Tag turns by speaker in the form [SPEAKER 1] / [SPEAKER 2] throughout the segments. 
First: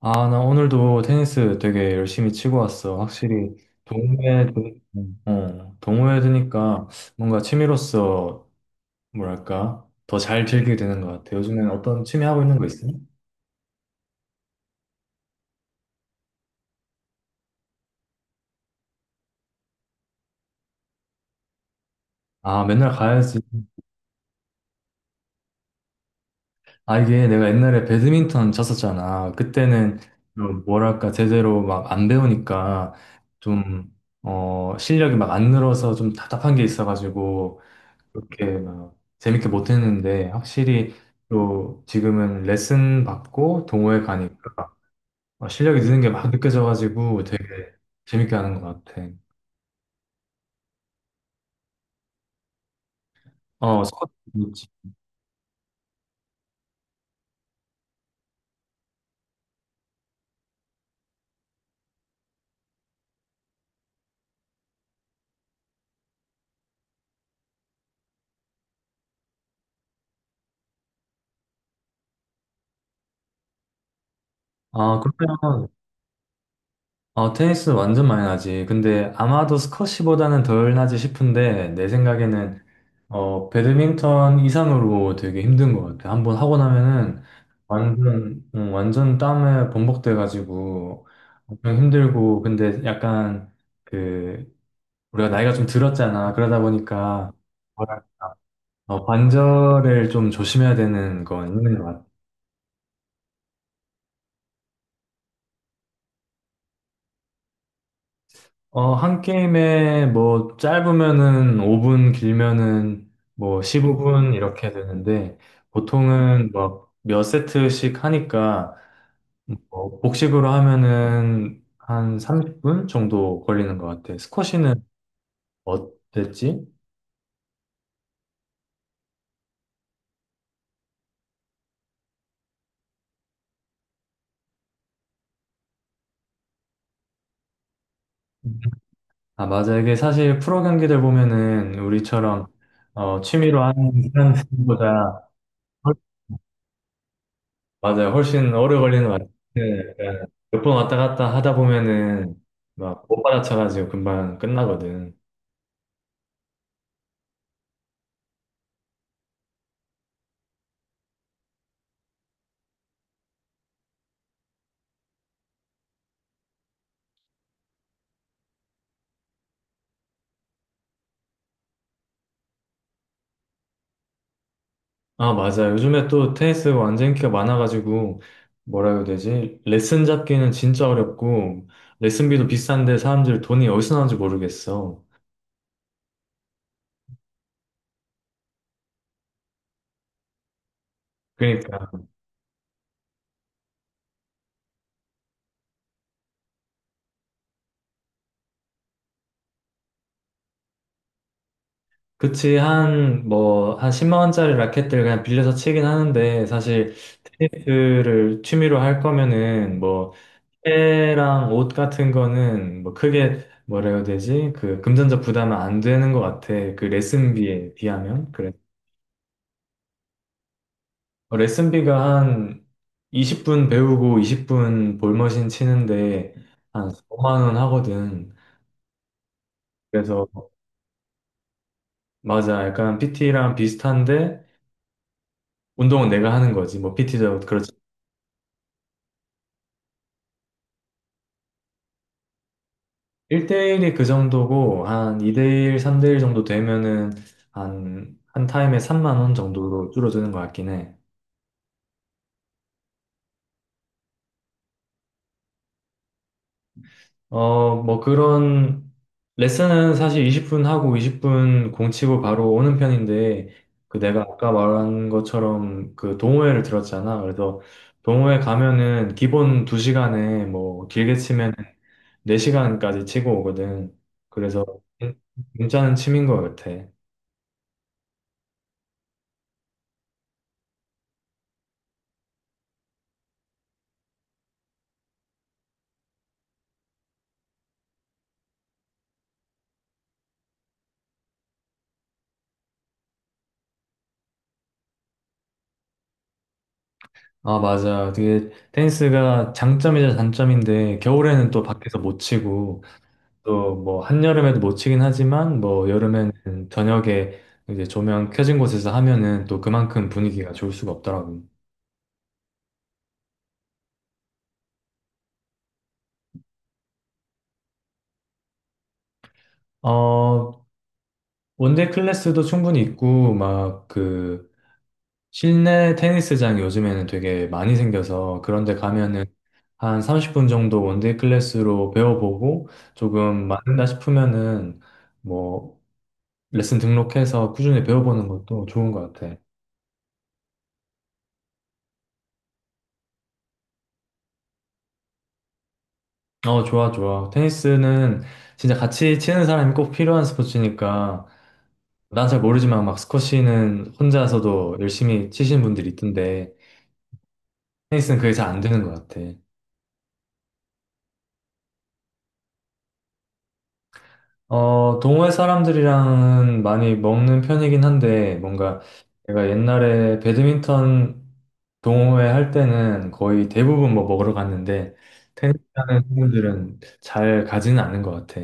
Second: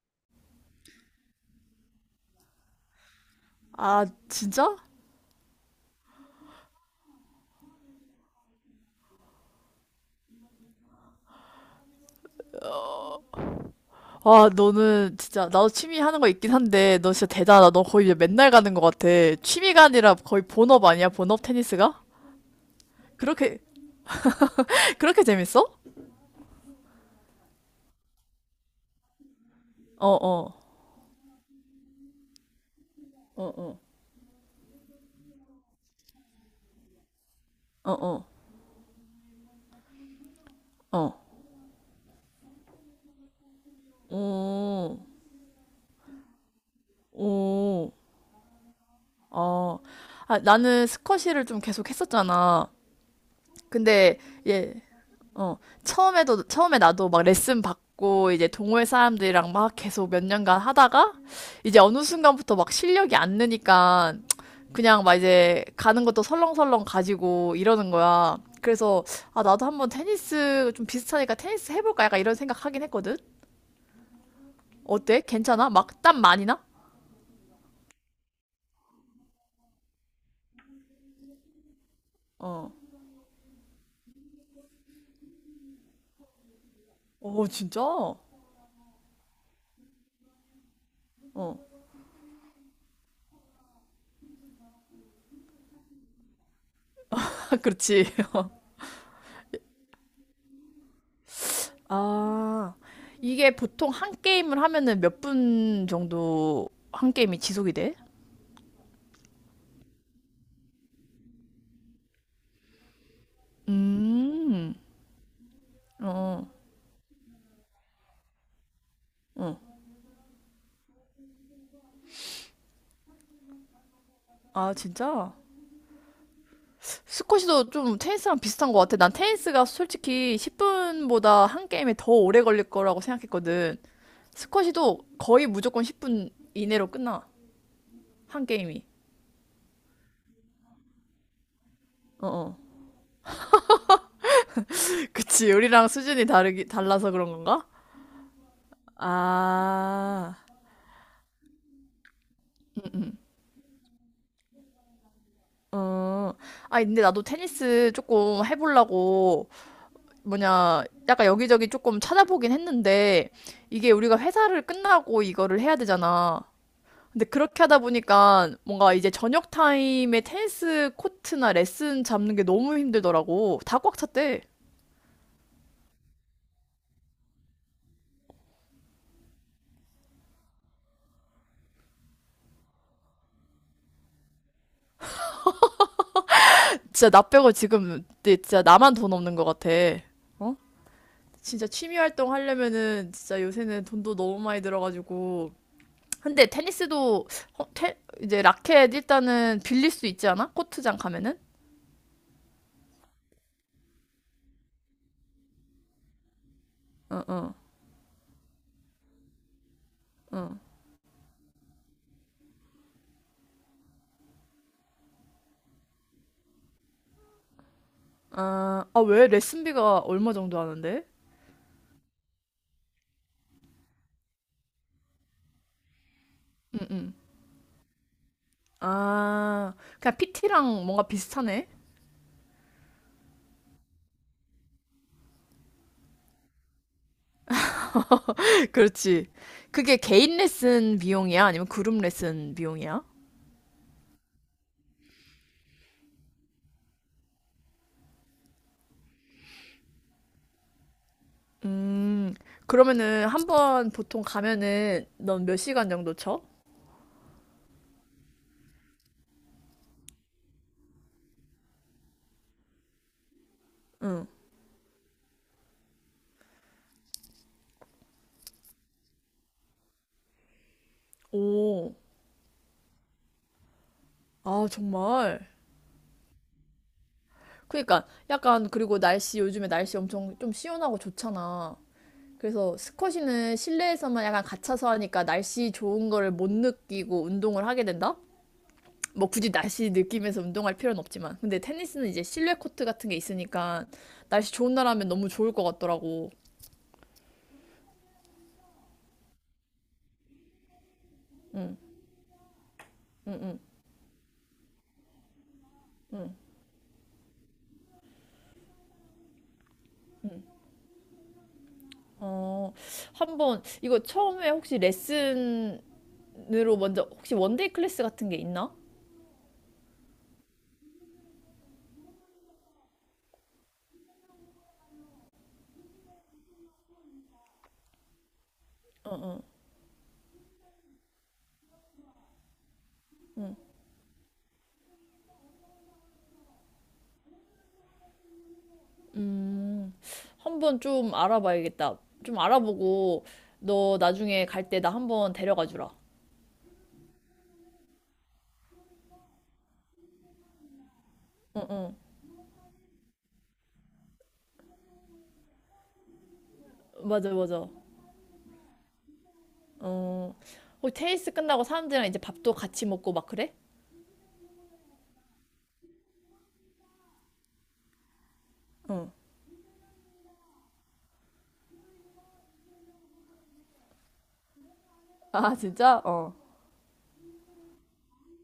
[SPEAKER 1] 아, 나 오늘도 테니스 되게 열심히 치고 왔어. 확실히
[SPEAKER 2] 아,
[SPEAKER 1] 동호회,
[SPEAKER 2] 진짜?
[SPEAKER 1] 어, 동호회 드니까 뭔가 취미로서 뭐랄까 더 잘 즐기게 되는 것 같아. 요즘엔 어떤 취미 하고 있는 거 있어?
[SPEAKER 2] 와, 너는 진짜, 나도 취미 하는 거 있긴 한데, 너 진짜 대단하다. 너 거의 맨날 가는 것 같아. 취미가 아니라 거의 본업 아니야? 본업 테니스가?
[SPEAKER 1] 아, 맨날 가야지.
[SPEAKER 2] 그렇게, 그렇게 재밌어?
[SPEAKER 1] 아, 이게 내가 옛날에 배드민턴 쳤었잖아. 그때는
[SPEAKER 2] 어, 어,
[SPEAKER 1] 좀 뭐랄까 제대로 막 안 배우니까
[SPEAKER 2] 어, 어,
[SPEAKER 1] 좀, 어, 실력이 막 안 늘어서 좀 답답한 게 있어가지고
[SPEAKER 2] 어, 어,
[SPEAKER 1] 그렇게 막 재밌게 못했는데 확실히
[SPEAKER 2] 어,
[SPEAKER 1] 또 지금은 레슨 받고 동호회 가니까
[SPEAKER 2] 오,
[SPEAKER 1] 어, 실력이 느는 게 막 느껴져가지고 되게
[SPEAKER 2] 오,
[SPEAKER 1] 재밌게 하는 것 같아.
[SPEAKER 2] 어. 아, 나는 스쿼시를 좀 계속 했었잖아.
[SPEAKER 1] 어, 스쿼트.
[SPEAKER 2] 근데,
[SPEAKER 1] 있지.
[SPEAKER 2] 예, 어, 처음에 나도 막 레슨 받고, 이제 동호회 사람들이랑 막 계속 몇 년간 하다가, 이제 어느 순간부터 막 실력이 안 느니까, 그냥 막 이제 가는 것도 설렁설렁 가지고 이러는 거야. 그래서, 아, 나도 한번 테니스 좀 비슷하니까 테니스 해볼까? 약간 이런 생각 하긴 했거든?
[SPEAKER 1] 아,
[SPEAKER 2] 어때?
[SPEAKER 1] 그러면
[SPEAKER 2] 괜찮아? 막 땀 많이 나?
[SPEAKER 1] 어, 테니스 완전 많이 나지. 근데 아마도 스쿼시보다는 덜 나지 싶은데, 내 생각에는,
[SPEAKER 2] 어.
[SPEAKER 1] 어, 배드민턴 이상으로 되게 힘든 것 같아. 한번 하고 나면은,
[SPEAKER 2] 어, 진짜? 어.
[SPEAKER 1] 완전, 완전 땀에 번복돼가지고, 엄청 힘들고, 근데 약간, 그, 우리가 나이가 좀 들었잖아. 그러다 보니까,
[SPEAKER 2] 그렇지.
[SPEAKER 1] 뭐랄까, 어, 관절을 좀 조심해야 되는 건 있는 것 같아.
[SPEAKER 2] 아, 이게 보통 한 게임을 하면은 몇 분 정도 한 게임이 지속이 돼?
[SPEAKER 1] 어, 한 게임에 뭐 짧으면은 5분, 길면은 뭐 15분 이렇게
[SPEAKER 2] 음,
[SPEAKER 1] 되는데
[SPEAKER 2] 어,
[SPEAKER 1] 보통은 뭐 몇 세트씩 하니까
[SPEAKER 2] 어.
[SPEAKER 1] 뭐 복식으로 하면은 한 30분 정도 걸리는 것 같아.
[SPEAKER 2] 아,
[SPEAKER 1] 스쿼시는
[SPEAKER 2] 진짜?
[SPEAKER 1] 어땠지?
[SPEAKER 2] 스쿼시도 좀 테니스랑 비슷한 것 같아. 난 테니스가 솔직히 10분보다 한 게임이 더 오래 걸릴 거라고 생각했거든. 스쿼시도 거의 무조건 10분 이내로 끝나. 한
[SPEAKER 1] 음.
[SPEAKER 2] 게임이.
[SPEAKER 1] 아, 맞아. 이게 사실 프로 경기들 보면은
[SPEAKER 2] 어,
[SPEAKER 1] 우리처럼
[SPEAKER 2] 어.
[SPEAKER 1] 어, 취미로 하는 사람들보다
[SPEAKER 2] 그치, 우리랑 수준이 달라서 그런 건가?
[SPEAKER 1] 맞아요. 훨씬 오래 걸리는 것 같아요.
[SPEAKER 2] 아.
[SPEAKER 1] 몇번 왔다 갔다 하다 보면은 막 못 받아쳐가지고 금방 끝나거든.
[SPEAKER 2] 어, 아, 근데 나도 테니스 조금 해보려고, 뭐냐, 약간 여기저기 조금 찾아보긴 했는데, 이게 우리가 회사를 끝나고 이거를 해야 되잖아. 근데 그렇게 하다 보니까 뭔가 이제 저녁 타임에 테니스 코트나 레슨 잡는 게 너무 힘들더라고. 다 꽉 찼대.
[SPEAKER 1] 아, 맞아요. 요즘에 또 테니스 완전 인기가 많아가지고 뭐라 해야 되지? 레슨 잡기는 진짜 어렵고 레슨비도 비싼데 사람들 돈이 어디서 나오는지 모르겠어.
[SPEAKER 2] 진짜 나 빼고 지금 진짜 나만 돈 없는 것 같아. 어? 진짜 취미
[SPEAKER 1] 그러니까
[SPEAKER 2] 활동 하려면은 진짜 요새는 돈도 너무 많이 들어가지고 근데 테니스도 어, 테, 이제 라켓 일단은 빌릴 수 있지 않아? 코트장 가면은?
[SPEAKER 1] 그치 한 뭐 한 10만 원짜리 라켓들 그냥 빌려서 치긴 하는데 사실 테니스를 취미로 할 거면은 뭐 때랑 옷 같은 거는 뭐 크게 뭐라 해야 되지? 그 금전적 부담은 안 되는 것 같아. 그 레슨비에 비하면. 그래.
[SPEAKER 2] 아, 아, 왜? 레슨비가 얼마 정도 하는데?
[SPEAKER 1] 어, 레슨비가 한 20분 배우고 20분 볼머신 치는데
[SPEAKER 2] 응,
[SPEAKER 1] 한
[SPEAKER 2] 응.
[SPEAKER 1] 5만 원 하거든.
[SPEAKER 2] 아, 그냥
[SPEAKER 1] 그래서
[SPEAKER 2] PT랑 뭔가 비슷하네?
[SPEAKER 1] 맞아. 약간 PT랑 비슷한데 운동은 내가 하는 거지. 뭐 PT도 그렇지.
[SPEAKER 2] 그렇지. 그게 개인 레슨 비용이야? 아니면 그룹 레슨 비용이야?
[SPEAKER 1] 1대1이 그 정도고 한 2대1, 3대1 정도 되면은 한 타임에 3만 원 정도로 줄어드는 것 같긴 해.
[SPEAKER 2] 음, 그러면은 한번 보통 가면은 넌 몇 시간 정도 쳐?
[SPEAKER 1] 어, 뭐 그런 레슨은 사실 20분 하고 20분 공치고 바로 오는 편인데 그 내가
[SPEAKER 2] 응.
[SPEAKER 1] 아까 말한 것처럼 그 동호회를 들었잖아. 그래서 동호회 가면은 기본 2시간에 뭐 길게 치면
[SPEAKER 2] 오,
[SPEAKER 1] 4시간까지 치고 오거든. 그래서
[SPEAKER 2] 아,
[SPEAKER 1] 괜-
[SPEAKER 2] 정말.
[SPEAKER 1] 괜찮은 취미인 것 같아.
[SPEAKER 2] 그러니까 약간 그리고 날씨 요즘에 날씨 엄청 좀 시원하고 좋잖아. 그래서 스쿼시는 실내에서만 약간 갇혀서 하니까 날씨 좋은 거를 못 느끼고 운동을 하게 된다? 뭐 굳이 날씨 느끼면서 운동할 필요는 없지만. 근데 테니스는 이제 실내 코트 같은 게 있으니까 날씨 좋은 날 하면 너무 좋을 것 같더라고.
[SPEAKER 1] 아, 맞아. 그게 테니스가 장점이자 단점인데 겨울에는 또 밖에서 못 치고 또 뭐 한여름에도 못 치긴 하지만 뭐 여름에는 저녁에 이제 조명 켜진 곳에서 하면은 또 그만큼 분위기가 좋을 수가 없더라고요.
[SPEAKER 2] 어, 한번 이거 처음에 혹시 레슨으로 먼저 혹시 원데이 클래스 같은 게 있나?
[SPEAKER 1] 어, 원데이 클래스도 충분히 있고 막 그 실내 테니스장이 요즘에는 되게 많이 생겨서 그런 데 가면은 한 30분 정도 원데이 클래스로 배워보고 조금 맞는다 싶으면은 뭐 레슨 등록해서 꾸준히 배워보는 것도 좋은 것 같아.
[SPEAKER 2] 한번 좀 알아봐야겠다. 좀 알아보고 너 나중에 갈 때 나 한번 데려가 주라.
[SPEAKER 1] 어, 좋아, 좋아. 테니스는 진짜 같이 치는 사람이 꼭 필요한 스포츠니까,
[SPEAKER 2] 응, 응.
[SPEAKER 1] 난 잘 모르지만 막 스쿼시는 혼자서도 열심히 치시는 분들이 있던데,
[SPEAKER 2] 맞아, 맞아.
[SPEAKER 1] 테니스는 그게 잘 안 되는 것 같아.
[SPEAKER 2] 어, 어, 테니스 끝나고 사람들이랑 이제 밥도 같이 먹고 막 그래?
[SPEAKER 1] 어, 동호회 사람들이랑은 많이 먹는 편이긴 한데, 뭔가
[SPEAKER 2] 응.
[SPEAKER 1] 내가 옛날에 배드민턴 동호회 할 때는 거의 대부분 뭐 먹으러 갔는데,
[SPEAKER 2] 아,
[SPEAKER 1] 테니스
[SPEAKER 2] 진짜?
[SPEAKER 1] 하는
[SPEAKER 2] 어.
[SPEAKER 1] 친구들은 잘 가지는 않는 것 같아.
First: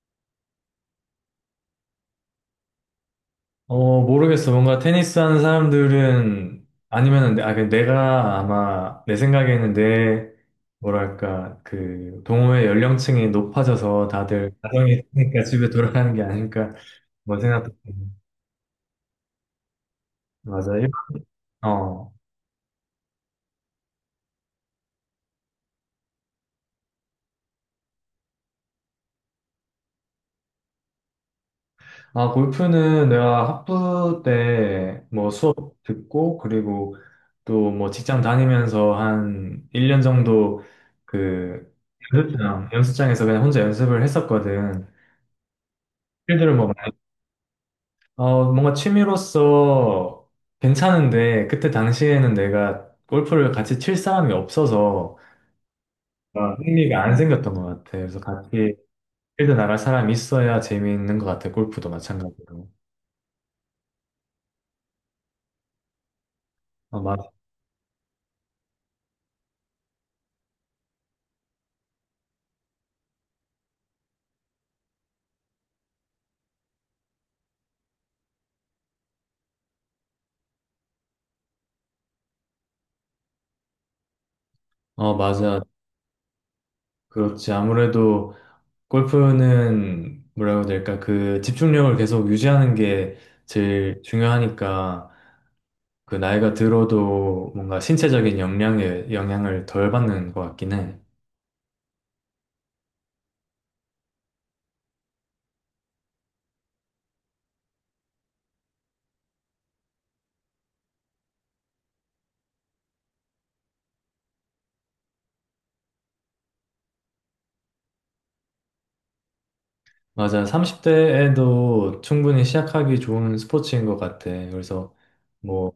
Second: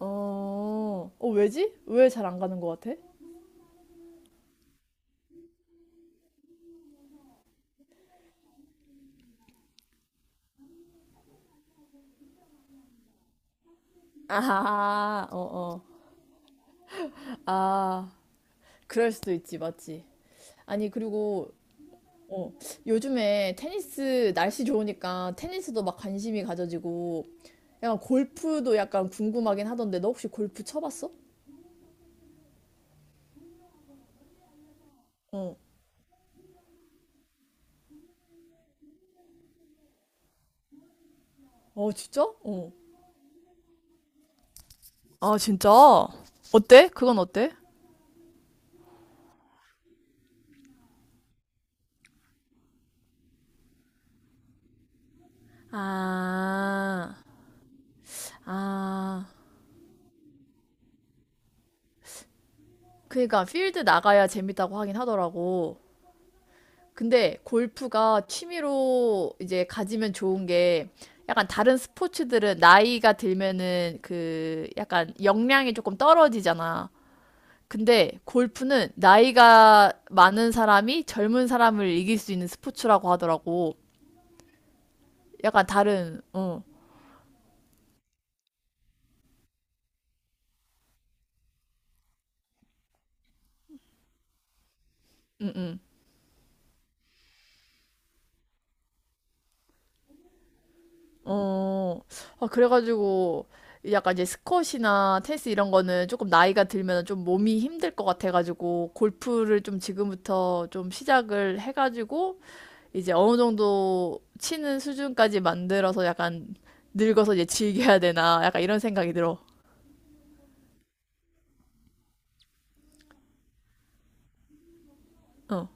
[SPEAKER 2] 어, 어, 왜지? 왜 잘 안 가는 것 같아?
[SPEAKER 1] 어, 모르겠어. 뭔가 테니스 하는 사람들은 아니면은 아, 그 내가 아마 내 생각에는 내 뭐랄까 그 동호회 연령층이 높아져서 다들 가정이
[SPEAKER 2] 아, 어,
[SPEAKER 1] 있으니까 집에
[SPEAKER 2] 어.
[SPEAKER 1] 돌아가는 게 아닐까 뭐 생각도 들고.
[SPEAKER 2] 아, 그럴 수도 있지, 맞지?
[SPEAKER 1] 맞아요.
[SPEAKER 2] 아니, 그리고,
[SPEAKER 1] 어.
[SPEAKER 2] 어, 요즘에 테니스, 날씨 좋으니까 테니스도 막 관심이 가져지고, 약간 골프도 약간 궁금하긴 하던데, 너 혹시 골프 쳐봤어?
[SPEAKER 1] 아, 골프는 내가 학부 때 뭐 수업
[SPEAKER 2] 어,
[SPEAKER 1] 듣고 그리고 또 뭐 직장 다니면서 한 1년 정도 그
[SPEAKER 2] 어, 진짜?
[SPEAKER 1] 연습장
[SPEAKER 2] 어.
[SPEAKER 1] 연습장에서 그냥 혼자 연습을 했었거든.
[SPEAKER 2] 아, 진짜?
[SPEAKER 1] 필드를 뭐
[SPEAKER 2] 어때? 그건 어때?
[SPEAKER 1] 어, 뭔가 취미로서 괜찮은데, 그때 당시에는 내가 골프를 같이 칠 사람이 없어서 아, 흥미가
[SPEAKER 2] 아,
[SPEAKER 1] 안 생겼던 것 같아. 그래서 같이
[SPEAKER 2] 아,
[SPEAKER 1] 필드 나갈 사람이 있어야 재미있는 것 같아. 골프도 마찬가지로.
[SPEAKER 2] 그러니까 필드 나가야 재밌다고 하긴 하더라고.
[SPEAKER 1] 어, 맞,
[SPEAKER 2] 근데 골프가 취미로 이제 가지면 좋은 게 약간 다른 스포츠들은 나이가 들면은 그 약간 역량이 조금 떨어지잖아. 근데 골프는 나이가 많은 사람이 젊은 사람을 이길 수 있는 스포츠라고 하더라고.
[SPEAKER 1] 어, 맞아.
[SPEAKER 2] 약간 다른, 어,
[SPEAKER 1] 그렇지. 아무래도 골프는 뭐라고 해야 될까? 그 집중력을 계속 유지하는 게 제일 중요하니까
[SPEAKER 2] 응, 응.
[SPEAKER 1] 그 나이가 들어도 뭔가 신체적인 역량에 영향을 덜 받는 것 같긴 해.
[SPEAKER 2] 어, 아, 그래가지고, 약간 이제 스쿼시나 테니스 이런 거는 조금 나이가 들면 좀 몸이 힘들 것 같아가지고, 골프를 좀 지금부터 좀 시작을 해가지고, 이제 어느 정도 치는 수준까지 만들어서 약간 늙어서 이제 즐겨야 되나, 약간 이런 생각이 들어.
[SPEAKER 1] 맞아. 30대에도 충분히 시작하기 좋은 스포츠인 것 같아. 그래서 뭐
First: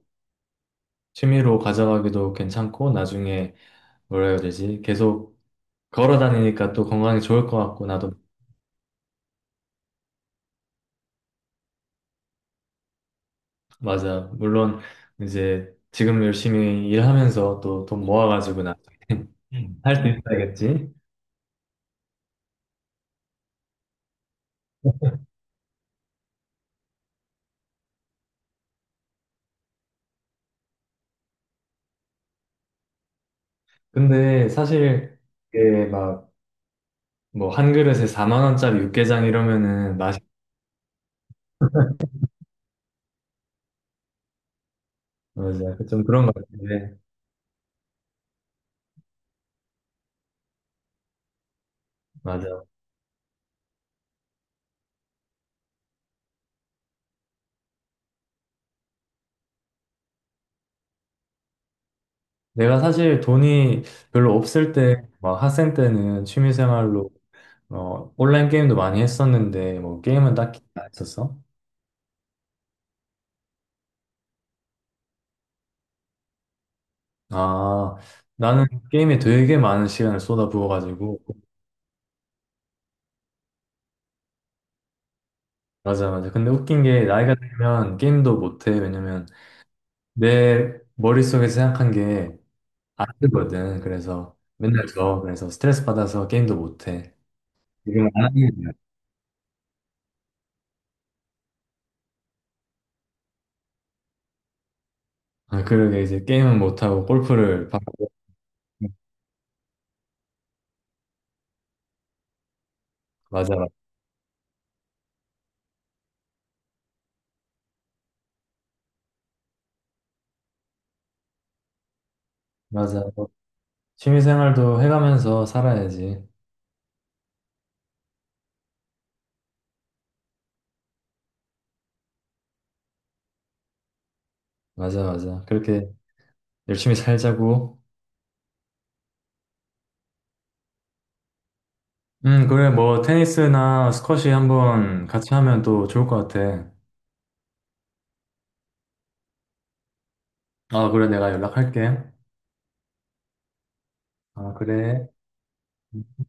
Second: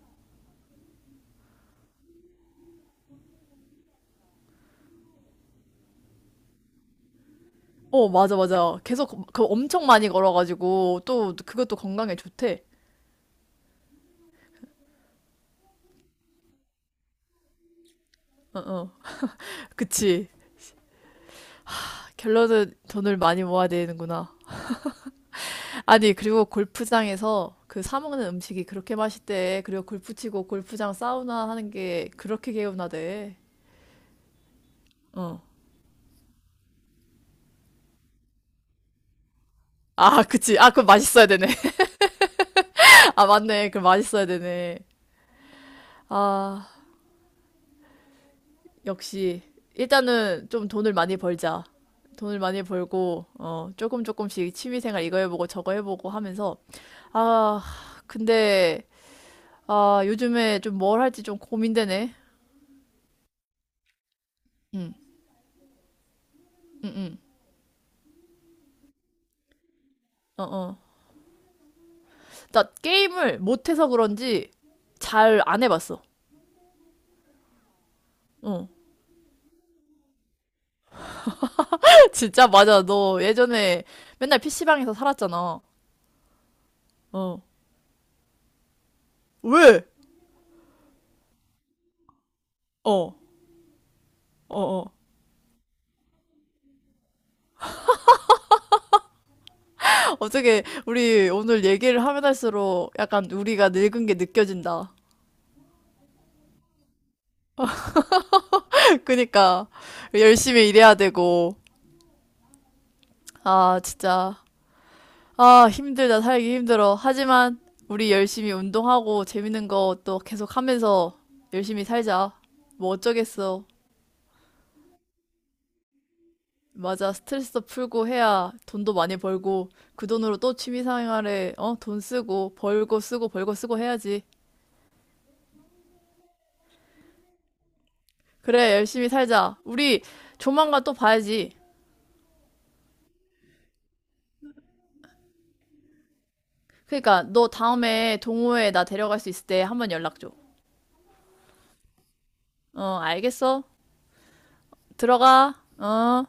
[SPEAKER 1] 취미로 가져가기도 괜찮고 나중에 뭐라 해야 되지? 계속 걸어 다니니까 또 건강에 좋을 것 같고
[SPEAKER 2] 어,
[SPEAKER 1] 나도
[SPEAKER 2] 맞아, 맞아. 계속 그, 그 엄청 많이 걸어가지고, 또 그것도 건강에 좋대.
[SPEAKER 1] 맞아. 물론 이제 지금 열심히 일하면서 또 돈
[SPEAKER 2] 어,
[SPEAKER 1] 모아가지고 나
[SPEAKER 2] 어.
[SPEAKER 1] 음. 할수
[SPEAKER 2] 그치.
[SPEAKER 1] 있어야겠지.
[SPEAKER 2] 결론은 돈을 많이 모아야 되는구나. 아니, 그리고 골프장에서 그 사 먹는 음식이 그렇게 맛있대. 그리고 골프 치고 골프장 사우나 하는 게 그렇게 개운하대.
[SPEAKER 1] 근데 사실
[SPEAKER 2] 어.
[SPEAKER 1] 이게 막 뭐 한 그릇에 4만 원짜리 육개장 이러면은 맛이
[SPEAKER 2] 아, 그치. 아, 그럼 맛있어야 되네. 아, 맞네. 그럼 맛있어야 되네.
[SPEAKER 1] 맞아. 좀 그런 것
[SPEAKER 2] 아,
[SPEAKER 1] 같은데.
[SPEAKER 2] 역시. 일단은 좀 돈을 많이 벌자. 돈을 많이
[SPEAKER 1] 맞아.
[SPEAKER 2] 벌고, 어, 조금씩 취미생활 이거 해보고 저거 해보고 하면서. 아, 근데, 아, 요즘에 좀 뭘 할지 좀 고민되네.
[SPEAKER 1] 내가 사실 돈이 별로 없을
[SPEAKER 2] 응,
[SPEAKER 1] 때, 막 학생 때는 취미
[SPEAKER 2] 응,
[SPEAKER 1] 생활로,
[SPEAKER 2] 응.
[SPEAKER 1] 어, 온라인 게임도 많이 했었는데, 뭐, 게임은
[SPEAKER 2] 어,
[SPEAKER 1] 딱히
[SPEAKER 2] 어.
[SPEAKER 1] 안 했었어?
[SPEAKER 2] 나 게임을 못해서 그런지 잘 안 해봤어.
[SPEAKER 1] 아, 나는
[SPEAKER 2] 어.
[SPEAKER 1] 게임에 되게 많은 시간을 쏟아부어가지고,
[SPEAKER 2] 진짜 맞아. 너 예전에 맨날 PC방에서 살았잖아.
[SPEAKER 1] 맞아, 맞아. 근데 웃긴 게, 나이가
[SPEAKER 2] 어.
[SPEAKER 1] 들면 게임도 못해. 왜냐면,
[SPEAKER 2] 왜?
[SPEAKER 1] 내 머릿속에서 생각한 게 안
[SPEAKER 2] 어. 어,
[SPEAKER 1] 되거든. 그래서,
[SPEAKER 2] 어.
[SPEAKER 1] 그래서 스트레스 받아서 게임도 못해. 지금 안 하는 거야.
[SPEAKER 2] 어떻게 우리 오늘 얘기를 하면 할수록 약간 우리가 늙은 게 느껴진다.
[SPEAKER 1] 아, 그러게, 이제 게임은 못하고, 골프를 받고,
[SPEAKER 2] 그니까 열심히 일해야 되고.
[SPEAKER 1] 맞아,
[SPEAKER 2] 아, 진짜. 아, 힘들다. 살기 힘들어. 하지만 우리 열심히 운동하고 재밌는 거 또 계속 하면서 열심히 살자. 뭐
[SPEAKER 1] 맞아.
[SPEAKER 2] 어쩌겠어.
[SPEAKER 1] 취미생활도 해가면서 살아야지.
[SPEAKER 2] 맞아. 스트레스도 풀고 해야 돈도 많이 벌고 그 돈으로 또 취미 생활에 어, 돈 쓰고 벌고 쓰고 벌고 쓰고 해야지.
[SPEAKER 1] 맞아, 맞아. 그렇게 열심히 살자고.
[SPEAKER 2] 그래, 열심히 살자. 우리 조만간 또 봐야지.
[SPEAKER 1] 그래, 뭐, 테니스나 스쿼시 한번 같이 하면 또 좋을 것 같아.
[SPEAKER 2] 그러니까 너 다음에 동호회 나 데려갈 수 있을 때 한번 연락 줘.
[SPEAKER 1] 아, 그래, 내가 연락할게.
[SPEAKER 2] 어, 알겠어.
[SPEAKER 1] 아, 그래.
[SPEAKER 2] 들어가. 어.